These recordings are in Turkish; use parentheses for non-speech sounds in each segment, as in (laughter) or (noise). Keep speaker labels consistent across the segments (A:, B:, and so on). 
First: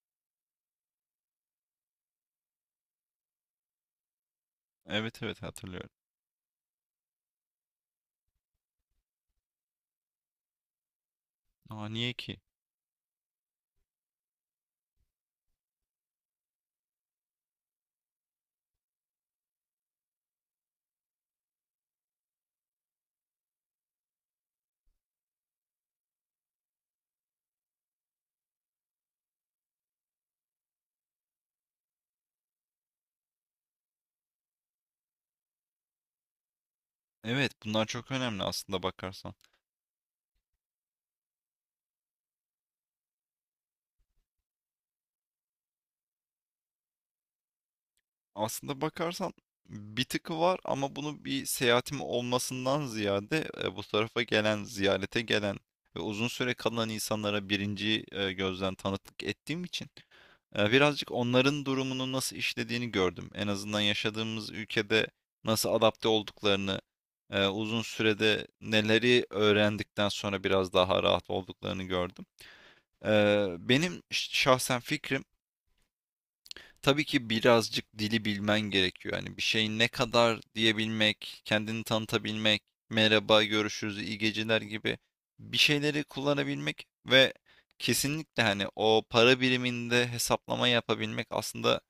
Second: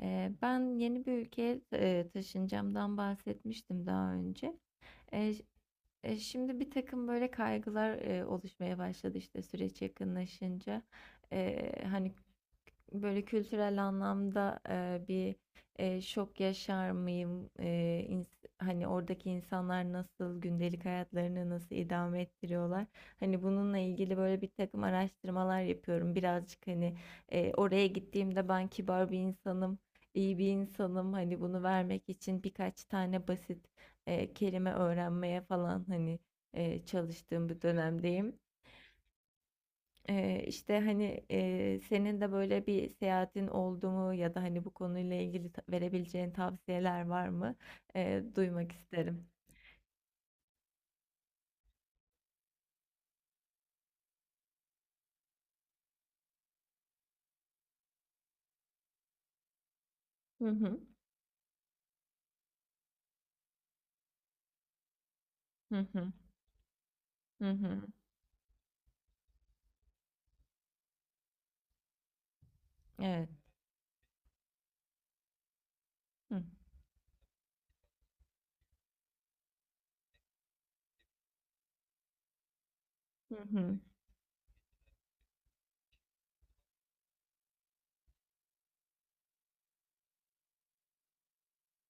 A: Ben yeni bir ülkeye taşınacağımdan bahsetmiştim daha önce.
B: Evet
A: E,
B: evet
A: ş-
B: hatırlıyorum.
A: Şimdi bir takım böyle kaygılar oluşmaya başladı işte süreç yakınlaşınca.
B: Aa
A: Hani
B: niye ki?
A: böyle kültürel anlamda bir şok yaşar mıyım? Hani oradaki insanlar nasıl, gündelik hayatlarını nasıl idame ettiriyorlar? Hani bununla ilgili böyle bir takım araştırmalar yapıyorum. Birazcık oraya gittiğimde ben kibar bir insanım, iyi bir insanım. Hani bunu vermek için birkaç tane basit kelime öğrenmeye falan, hani, çalıştığım
B: Evet,
A: bir
B: bunlar çok
A: dönemdeyim.
B: önemli aslında bakarsan.
A: İşte, hani, senin de böyle bir seyahatin oldu mu ya da, hani, bu konuyla ilgili ta verebileceğin tavsiyeler var mı? Duymak
B: Aslında
A: isterim.
B: bakarsan bir tıkı var ama bunu bir seyahatim olmasından ziyade bu tarafa gelen, ziyarete gelen ve uzun süre kalan insanlara birinci gözden tanıklık ettiğim için
A: Hı hı.
B: birazcık onların durumunu nasıl işlediğini gördüm. En azından yaşadığımız ülkede nasıl
A: Hı
B: adapte
A: hı.
B: olduklarını,
A: Hı hı.
B: uzun sürede neleri öğrendikten sonra biraz daha rahat olduklarını gördüm.
A: Evet.
B: Benim şahsen fikrim,
A: Hı.
B: tabii ki birazcık dili bilmen gerekiyor. Yani bir şeyi ne kadar diyebilmek, kendini tanıtabilmek,
A: Hı
B: merhaba,
A: hı.
B: görüşürüz, iyi geceler gibi bir şeyleri kullanabilmek ve kesinlikle hani o para biriminde hesaplama yapabilmek aslında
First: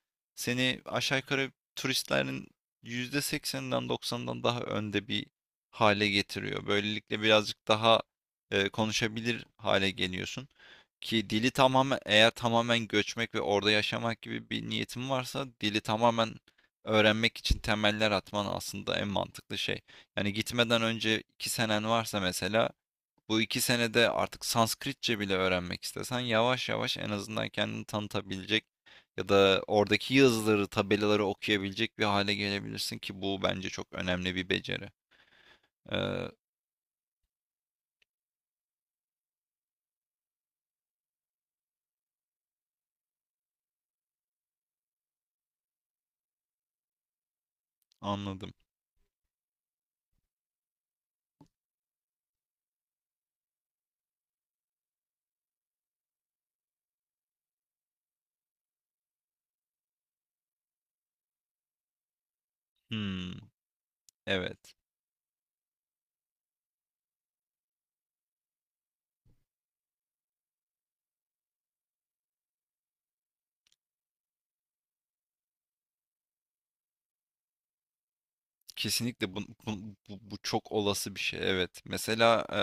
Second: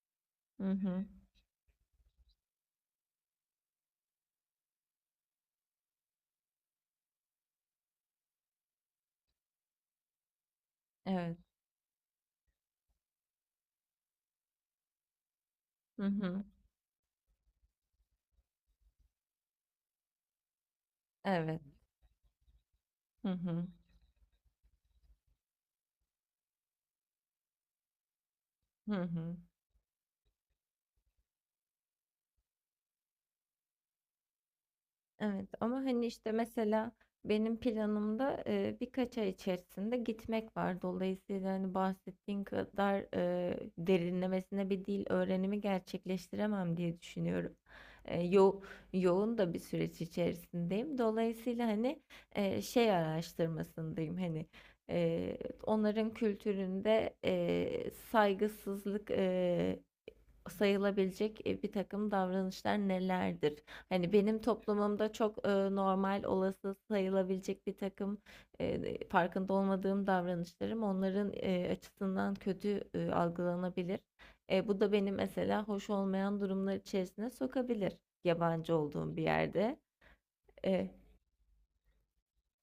A: Hı
B: seni
A: hı, hı.
B: aşağı yukarı turistlerin %80'inden doksanından daha önde bir hale getiriyor. Böylelikle birazcık daha konuşabilir hale geliyorsun. Ki
A: Evet.
B: dili tamamen eğer tamamen göçmek ve orada yaşamak gibi bir niyetin varsa dili
A: Hı
B: tamamen
A: hı.
B: öğrenmek için temeller atman aslında en mantıklı şey. Yani gitmeden önce iki
A: Evet.
B: senen varsa mesela
A: Hı
B: bu iki
A: hı.
B: senede artık Sanskritçe bile öğrenmek istesen yavaş yavaş en azından kendini tanıtabilecek
A: Hı
B: ya
A: hı.
B: da oradaki yazıları, tabelaları okuyabilecek bir hale gelebilirsin ki bu bence çok önemli bir beceri.
A: Evet ama hani
B: Ee,
A: işte mesela benim planımda birkaç ay içerisinde gitmek var. Dolayısıyla hani bahsettiğin kadar derinlemesine bir dil öğrenimi gerçekleştiremem diye düşünüyorum. E,
B: anladım.
A: yo Yoğun da bir süreç içerisindeyim. Dolayısıyla hani şey araştırmasındayım, hani, e, onların kültüründe saygısızlık sayılabilecek, bir takım davranışlar
B: Hmm,
A: nelerdir? Hani benim
B: evet.
A: toplumumda çok, normal, olası sayılabilecek birtakım, farkında olmadığım davranışlarım onların, açısından kötü, algılanabilir. Bu da beni mesela hoş olmayan durumlar içerisine sokabilir yabancı olduğum bir
B: Kesinlikle
A: yerde.
B: bu, bu çok
A: Eee,
B: olası bir şey. Evet. Mesela e,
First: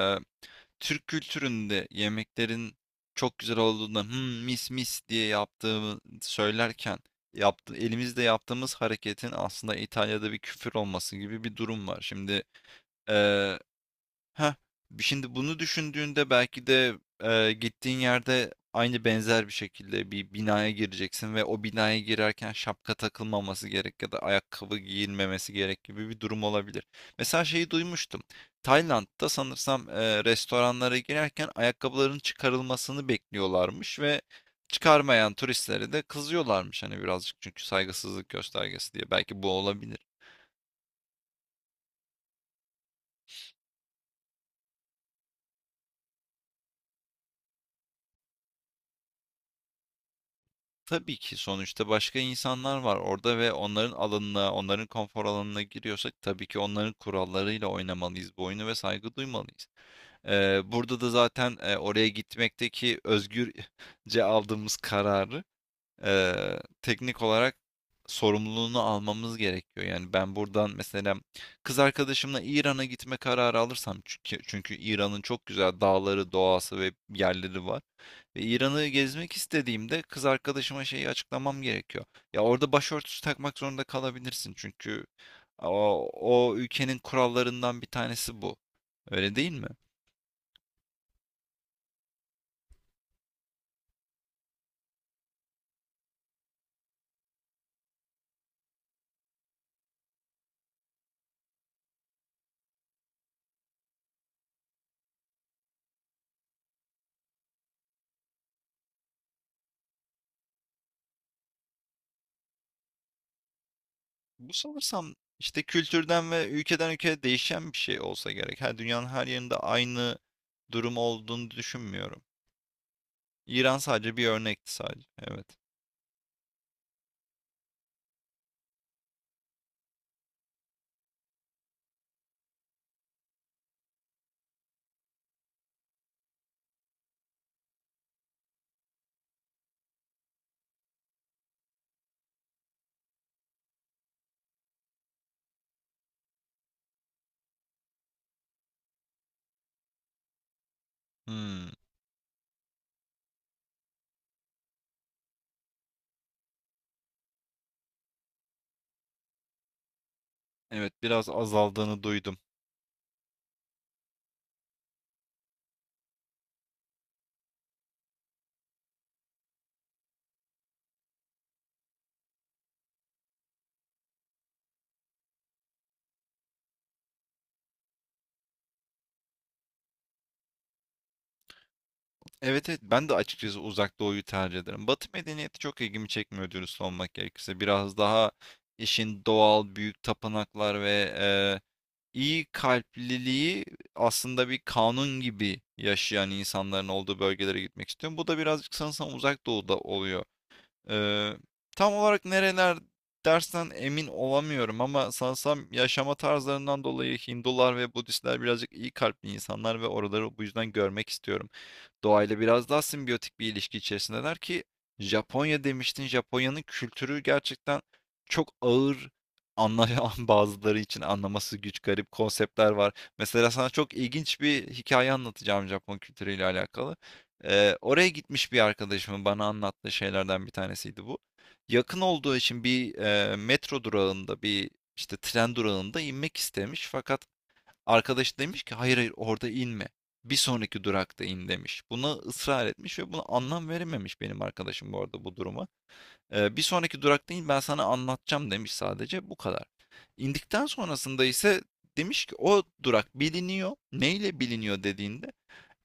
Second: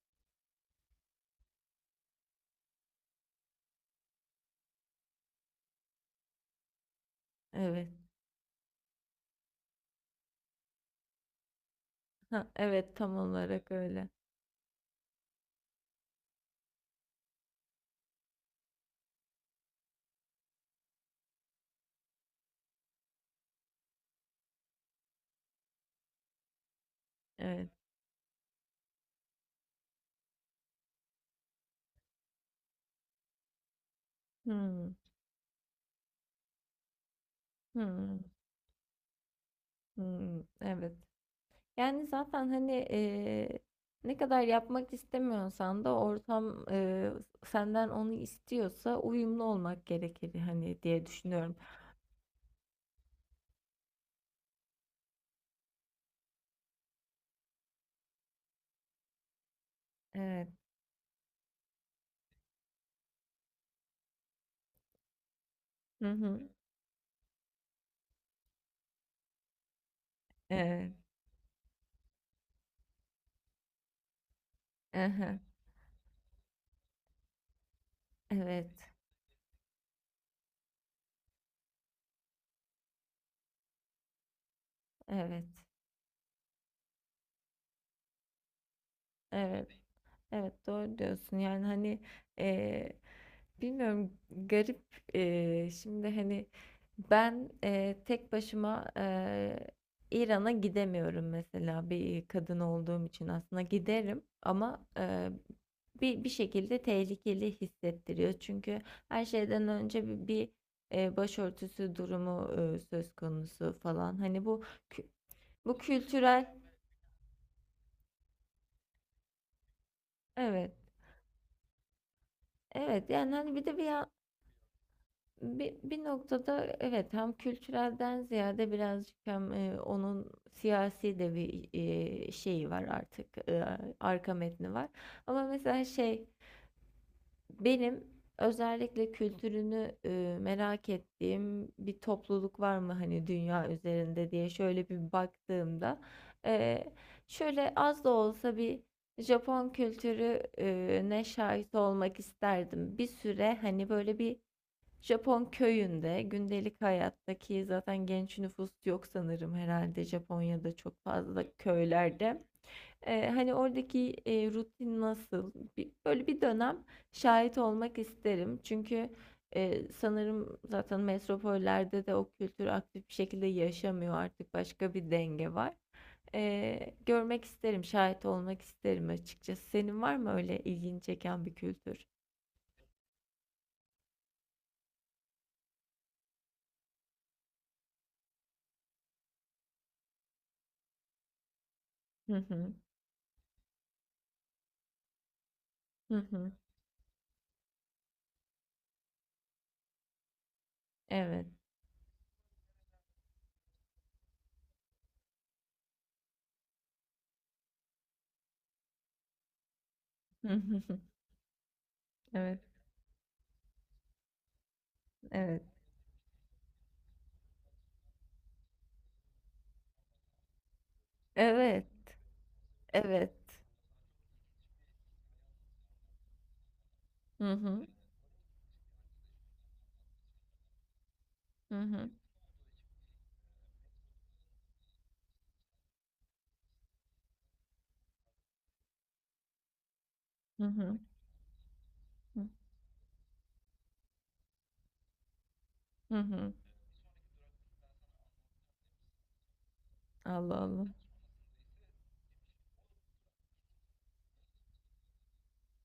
B: Türk kültüründe yemeklerin çok güzel olduğunda "Hmm, mis mis diye yaptığımı söylerken yaptı,
A: evet.
B: elimizde yaptığımız hareketin aslında İtalya'da bir küfür olması gibi bir durum var.
A: Hah, evet, tam olarak öyle.
B: Heh, şimdi bunu düşündüğünde belki de, gittiğin yerde aynı benzer bir şekilde bir binaya gireceksin ve o binaya girerken şapka takılmaması gerek ya da ayakkabı giyilmemesi gerek gibi bir durum olabilir. Mesela
A: Evet.
B: şeyi duymuştum. Tayland'da sanırsam, restoranlara girerken ayakkabıların çıkarılmasını bekliyorlarmış ve
A: Hımm.
B: çıkarmayan turistlere de kızıyorlarmış, hani, birazcık çünkü
A: Hımm.
B: saygısızlık göstergesi diye. Belki bu olabilir.
A: Hımm. Evet. Yani zaten hani ne kadar yapmak istemiyorsan da ortam, senden onu istiyorsa uyumlu olmak gerekir hani diye
B: Tabii ki
A: düşünüyorum.
B: sonuçta başka insanlar var orada ve onların alanına, onların konfor alanına giriyorsak tabii ki onların kurallarıyla oynamalıyız bu oyunu ve saygı duymalıyız.
A: Evet.
B: Burada da zaten oraya gitmekteki özgürce aldığımız kararı
A: Hı
B: e,
A: hı.
B: teknik olarak sorumluluğunu almamız gerekiyor. Yani ben buradan
A: Evet.
B: mesela kız arkadaşımla İran'a gitme kararı alırsam çünkü İran'ın
A: Aha.
B: çok güzel dağları, doğası ve yerleri var. Ve
A: Evet.
B: İran'ı gezmek istediğimde kız arkadaşıma şeyi açıklamam gerekiyor. Ya orada başörtüsü takmak zorunda kalabilirsin çünkü
A: Evet.
B: o ülkenin kurallarından bir tanesi bu. Öyle değil mi?
A: Evet. Evet. Doğru diyorsun. Yani hani, eee, bilmiyorum, garip. Şimdi hani ben, tek başıma, İran'a gidemiyorum mesela bir kadın olduğum için. Aslında giderim ama, bir şekilde tehlikeli hissettiriyor çünkü her şeyden önce bir başörtüsü durumu söz konusu falan, hani,
B: Bu
A: bu kü-
B: sanırsam işte
A: bu
B: kültürden ve
A: kültürel,
B: ülkeden ülkeye değişen bir şey olsa gerek. Her dünyanın her yerinde aynı
A: evet.
B: durum olduğunu düşünmüyorum.
A: Evet, yani hani bir de
B: İran
A: bir
B: sadece bir örnekti sadece. Evet.
A: bir noktada evet, hem kültürelden ziyade birazcık hem, onun siyasi de bir, şeyi var artık, arka metni var. Ama mesela şey, benim özellikle kültürünü, merak ettiğim bir topluluk var mı hani dünya üzerinde diye şöyle bir baktığımda, eee, şöyle az da olsa bir Japon kültürü ne
B: Hmm.
A: şahit olmak isterdim. Bir süre hani böyle bir Japon köyünde gündelik hayattaki... Zaten genç nüfus yok sanırım, herhalde Japonya'da
B: Evet,
A: çok
B: biraz
A: fazla
B: azaldığını duydum.
A: köylerde. Hani oradaki rutin nasıl? Böyle bir dönem şahit olmak isterim. Çünkü sanırım zaten metropollerde de o kültür aktif bir şekilde yaşamıyor artık, başka bir denge var. Görmek isterim, şahit olmak isterim açıkçası. Senin var mı öyle ilgini çeken bir kültür?
B: Evet evet, ben de açıkçası uzak doğuyu tercih ederim. Batı medeniyeti çok ilgimi çekmiyor dürüst olmak gerekirse. Biraz daha işin doğal büyük tapınaklar ve
A: Hı
B: iyi
A: hı.
B: kalpliliği aslında bir kanun gibi
A: Hı
B: yaşayan
A: hı.
B: insanların olduğu bölgelere gitmek istiyorum. Bu da birazcık sanırsam uzak doğuda oluyor. Eee,
A: Evet.
B: tam olarak nereler dersen emin olamıyorum ama sanırsam yaşama tarzlarından dolayı Hindular ve Budistler birazcık iyi kalpli insanlar ve oraları bu yüzden görmek
A: (laughs)
B: istiyorum. Doğayla
A: Evet.
B: biraz daha simbiyotik bir ilişki içerisindeler ki
A: Evet.
B: Japonya demiştin. Japonya'nın kültürü gerçekten çok ağır anlayan (laughs) bazıları için anlaması güç
A: Evet.
B: garip konseptler var.
A: Evet.
B: Mesela sana çok ilginç bir hikaye anlatacağım Japon kültürüyle alakalı.
A: Hı
B: Ee,
A: hı.
B: oraya gitmiş bir arkadaşımın bana anlattığı şeylerden bir tanesiydi bu.
A: Hı
B: Yakın
A: hı.
B: olduğu için bir metro durağında bir işte tren durağında inmek istemiş fakat arkadaşı demiş ki hayır hayır orada inme. Bir
A: Hı
B: sonraki
A: hı.
B: durakta in demiş. Buna ısrar etmiş ve buna anlam verememiş benim arkadaşım bu arada bu duruma.
A: Hı hı.
B: Bir sonraki durakta in ben sana anlatacağım demiş, sadece bu kadar.
A: Allah
B: İndikten
A: Allah.
B: sonrasında ise demiş ki o durak biliniyor. Neyle biliniyor dediğinde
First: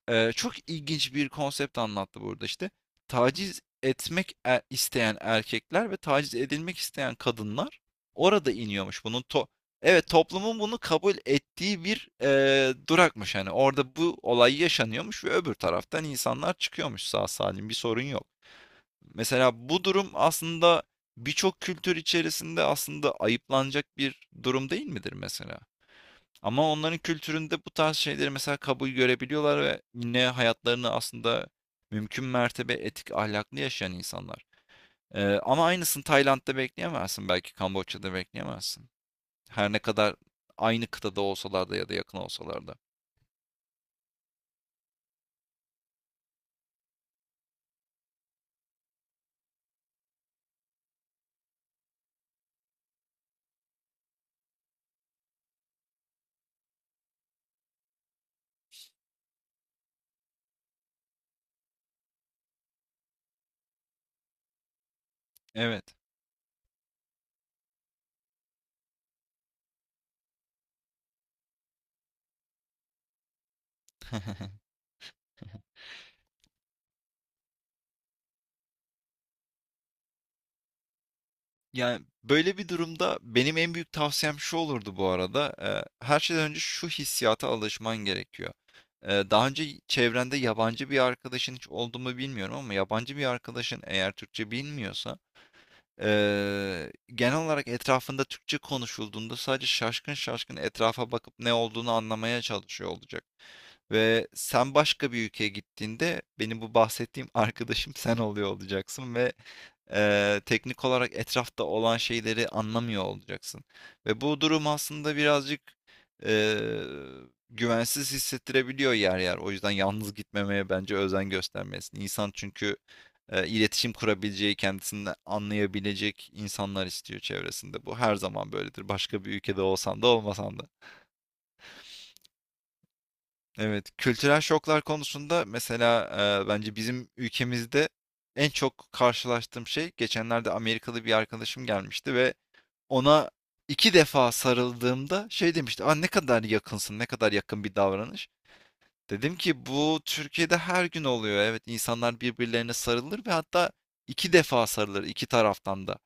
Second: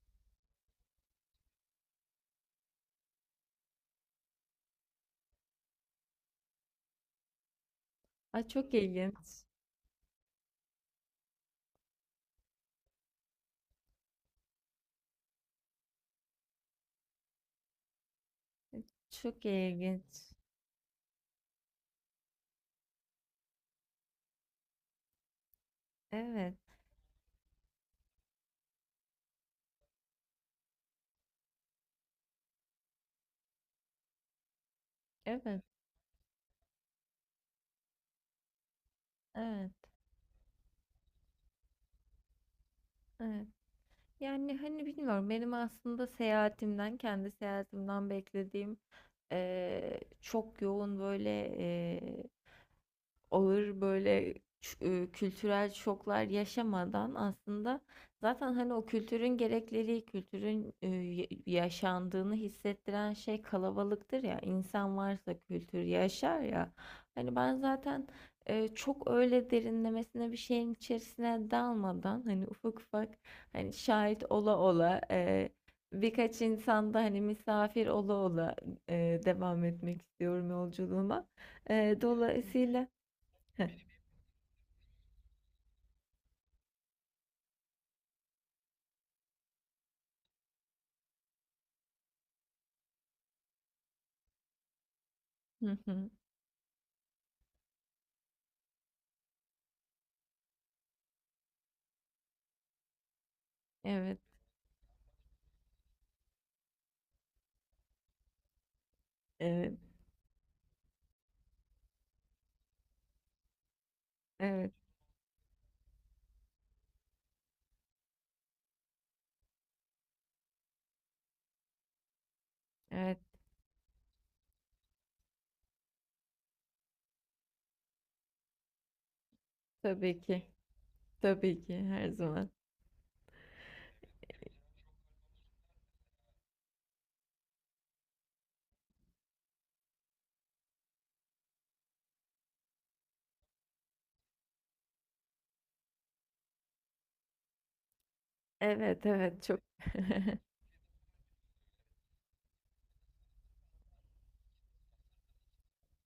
B: çok ilginç bir konsept anlattı burada işte. Taciz etmek isteyen erkekler ve taciz edilmek isteyen kadınlar
A: Ay,
B: orada
A: çok
B: iniyormuş.
A: ilginç.
B: Bunun to evet toplumun bunu kabul ettiği bir durakmış hani orada bu olay yaşanıyormuş ve öbür taraftan insanlar çıkıyormuş, sağ salim bir sorun yok.
A: Çok
B: Mesela bu durum
A: ilginç.
B: aslında birçok kültür içerisinde aslında ayıplanacak bir durum değil midir mesela?
A: Evet.
B: Ama onların kültüründe bu tarz şeyleri mesela kabul görebiliyorlar ve yine hayatlarını aslında mümkün mertebe etik, ahlaklı yaşayan insanlar. Eee,
A: Evet.
B: ama aynısını Tayland'da bekleyemezsin, belki Kamboçya'da bekleyemezsin.
A: Evet.
B: Her ne kadar aynı kıtada olsalar da ya da yakın olsalar da.
A: Evet. Yani hani bilmiyorum, benim aslında seyahatimden, kendi seyahatimden beklediğim, çok yoğun böyle, ağır böyle kültürel şoklar yaşamadan aslında, zaten hani o kültürün gerekleri, kültürün yaşandığını hissettiren şey kalabalıktır ya. İnsan varsa kültür
B: Evet.
A: yaşar ya. Hani ben zaten çok öyle derinlemesine bir şeyin içerisine dalmadan, hani ufak ufak, hani şahit ola
B: (laughs)
A: ola, birkaç insanda hani misafir ola ola, devam etmek istiyorum yolculuğuma.
B: Yani böyle bir
A: Dolayısıyla...
B: durumda benim en büyük tavsiyem şu olurdu bu arada. Her şeyden önce şu hissiyata alışman gerekiyor. Daha önce çevrende yabancı bir arkadaşın hiç oldu mu bilmiyorum ama yabancı bir arkadaşın eğer Türkçe bilmiyorsa
A: Hı hı.
B: genel olarak etrafında Türkçe konuşulduğunda sadece şaşkın şaşkın etrafa bakıp ne olduğunu anlamaya çalışıyor olacak.
A: Evet,
B: Ve sen başka bir ülkeye gittiğinde benim bu bahsettiğim (laughs) arkadaşım sen oluyor olacaksın ve
A: evet,
B: teknik olarak etrafta olan şeyleri anlamıyor olacaksın. Ve bu durum
A: evet,
B: aslında birazcık eee, güvensiz hissettirebiliyor yer yer. O yüzden yalnız gitmemeye bence özen göstermelisin. İnsan çünkü
A: evet.
B: iletişim kurabileceği, kendisini anlayabilecek insanlar istiyor çevresinde. Bu her zaman böyledir. Başka bir ülkede olsan da
A: Tabii ki,
B: olmasan da.
A: tabii ki her zaman.
B: Evet, kültürel şoklar konusunda mesela bence bizim ülkemizde en çok karşılaştığım şey geçenlerde Amerikalı bir arkadaşım gelmişti ve ona iki defa sarıldığımda şey demişti. Aa, ne kadar yakınsın, ne kadar yakın bir davranış.
A: Evet,
B: Dedim
A: evet, çok.
B: ki bu Türkiye'de her gün oluyor. Evet, insanlar birbirlerine sarılır ve hatta iki defa sarılır iki taraftan da.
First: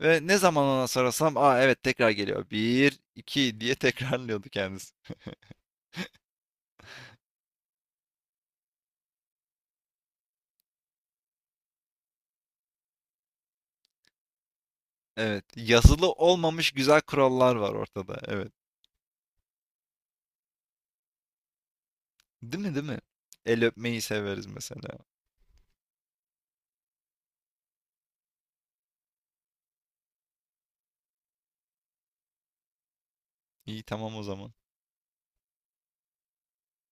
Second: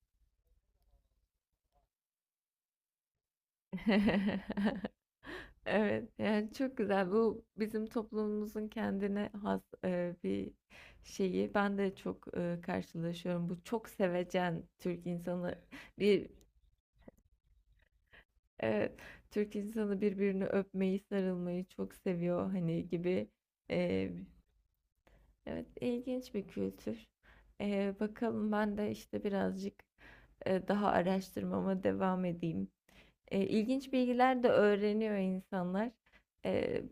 B: Ve ne zaman ona sarılsam, aa evet, tekrar geliyor. Bir, iki diye (laughs) tekrarlıyordu kendisi.
A: (laughs) Evet, yani çok güzel. Bu bizim toplumumuzun kendine has bir şeyi. Ben de çok karşılaşıyorum. Bu çok sevecen Türk
B: Evet,
A: insanı,
B: yazılı
A: bir,
B: olmamış güzel kurallar var ortada. Evet,
A: evet, Türk insanı birbirini öpmeyi, sarılmayı çok seviyor
B: değil mi değil
A: hani
B: mi?
A: gibi.
B: El öpmeyi severiz mesela.
A: Evet, ilginç bir kültür. Bakalım, ben de işte birazcık daha araştırmama devam edeyim. E,
B: İyi,
A: ilginç
B: tamam o
A: bilgiler de
B: zaman.
A: öğreniyor insanlar. E,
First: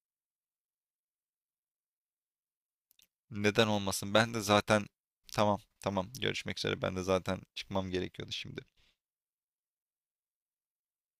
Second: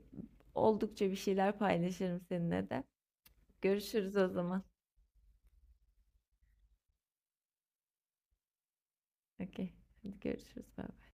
A: oldukça bir şeyler paylaşırım seninle de.
B: Neden olmasın?
A: Görüşürüz o
B: Ben de
A: zaman.
B: zaten tamam tamam, görüşmek üzere. Ben de zaten çıkmam gerekiyordu şimdi.
A: Okey. Hadi görüşürüz. Bye.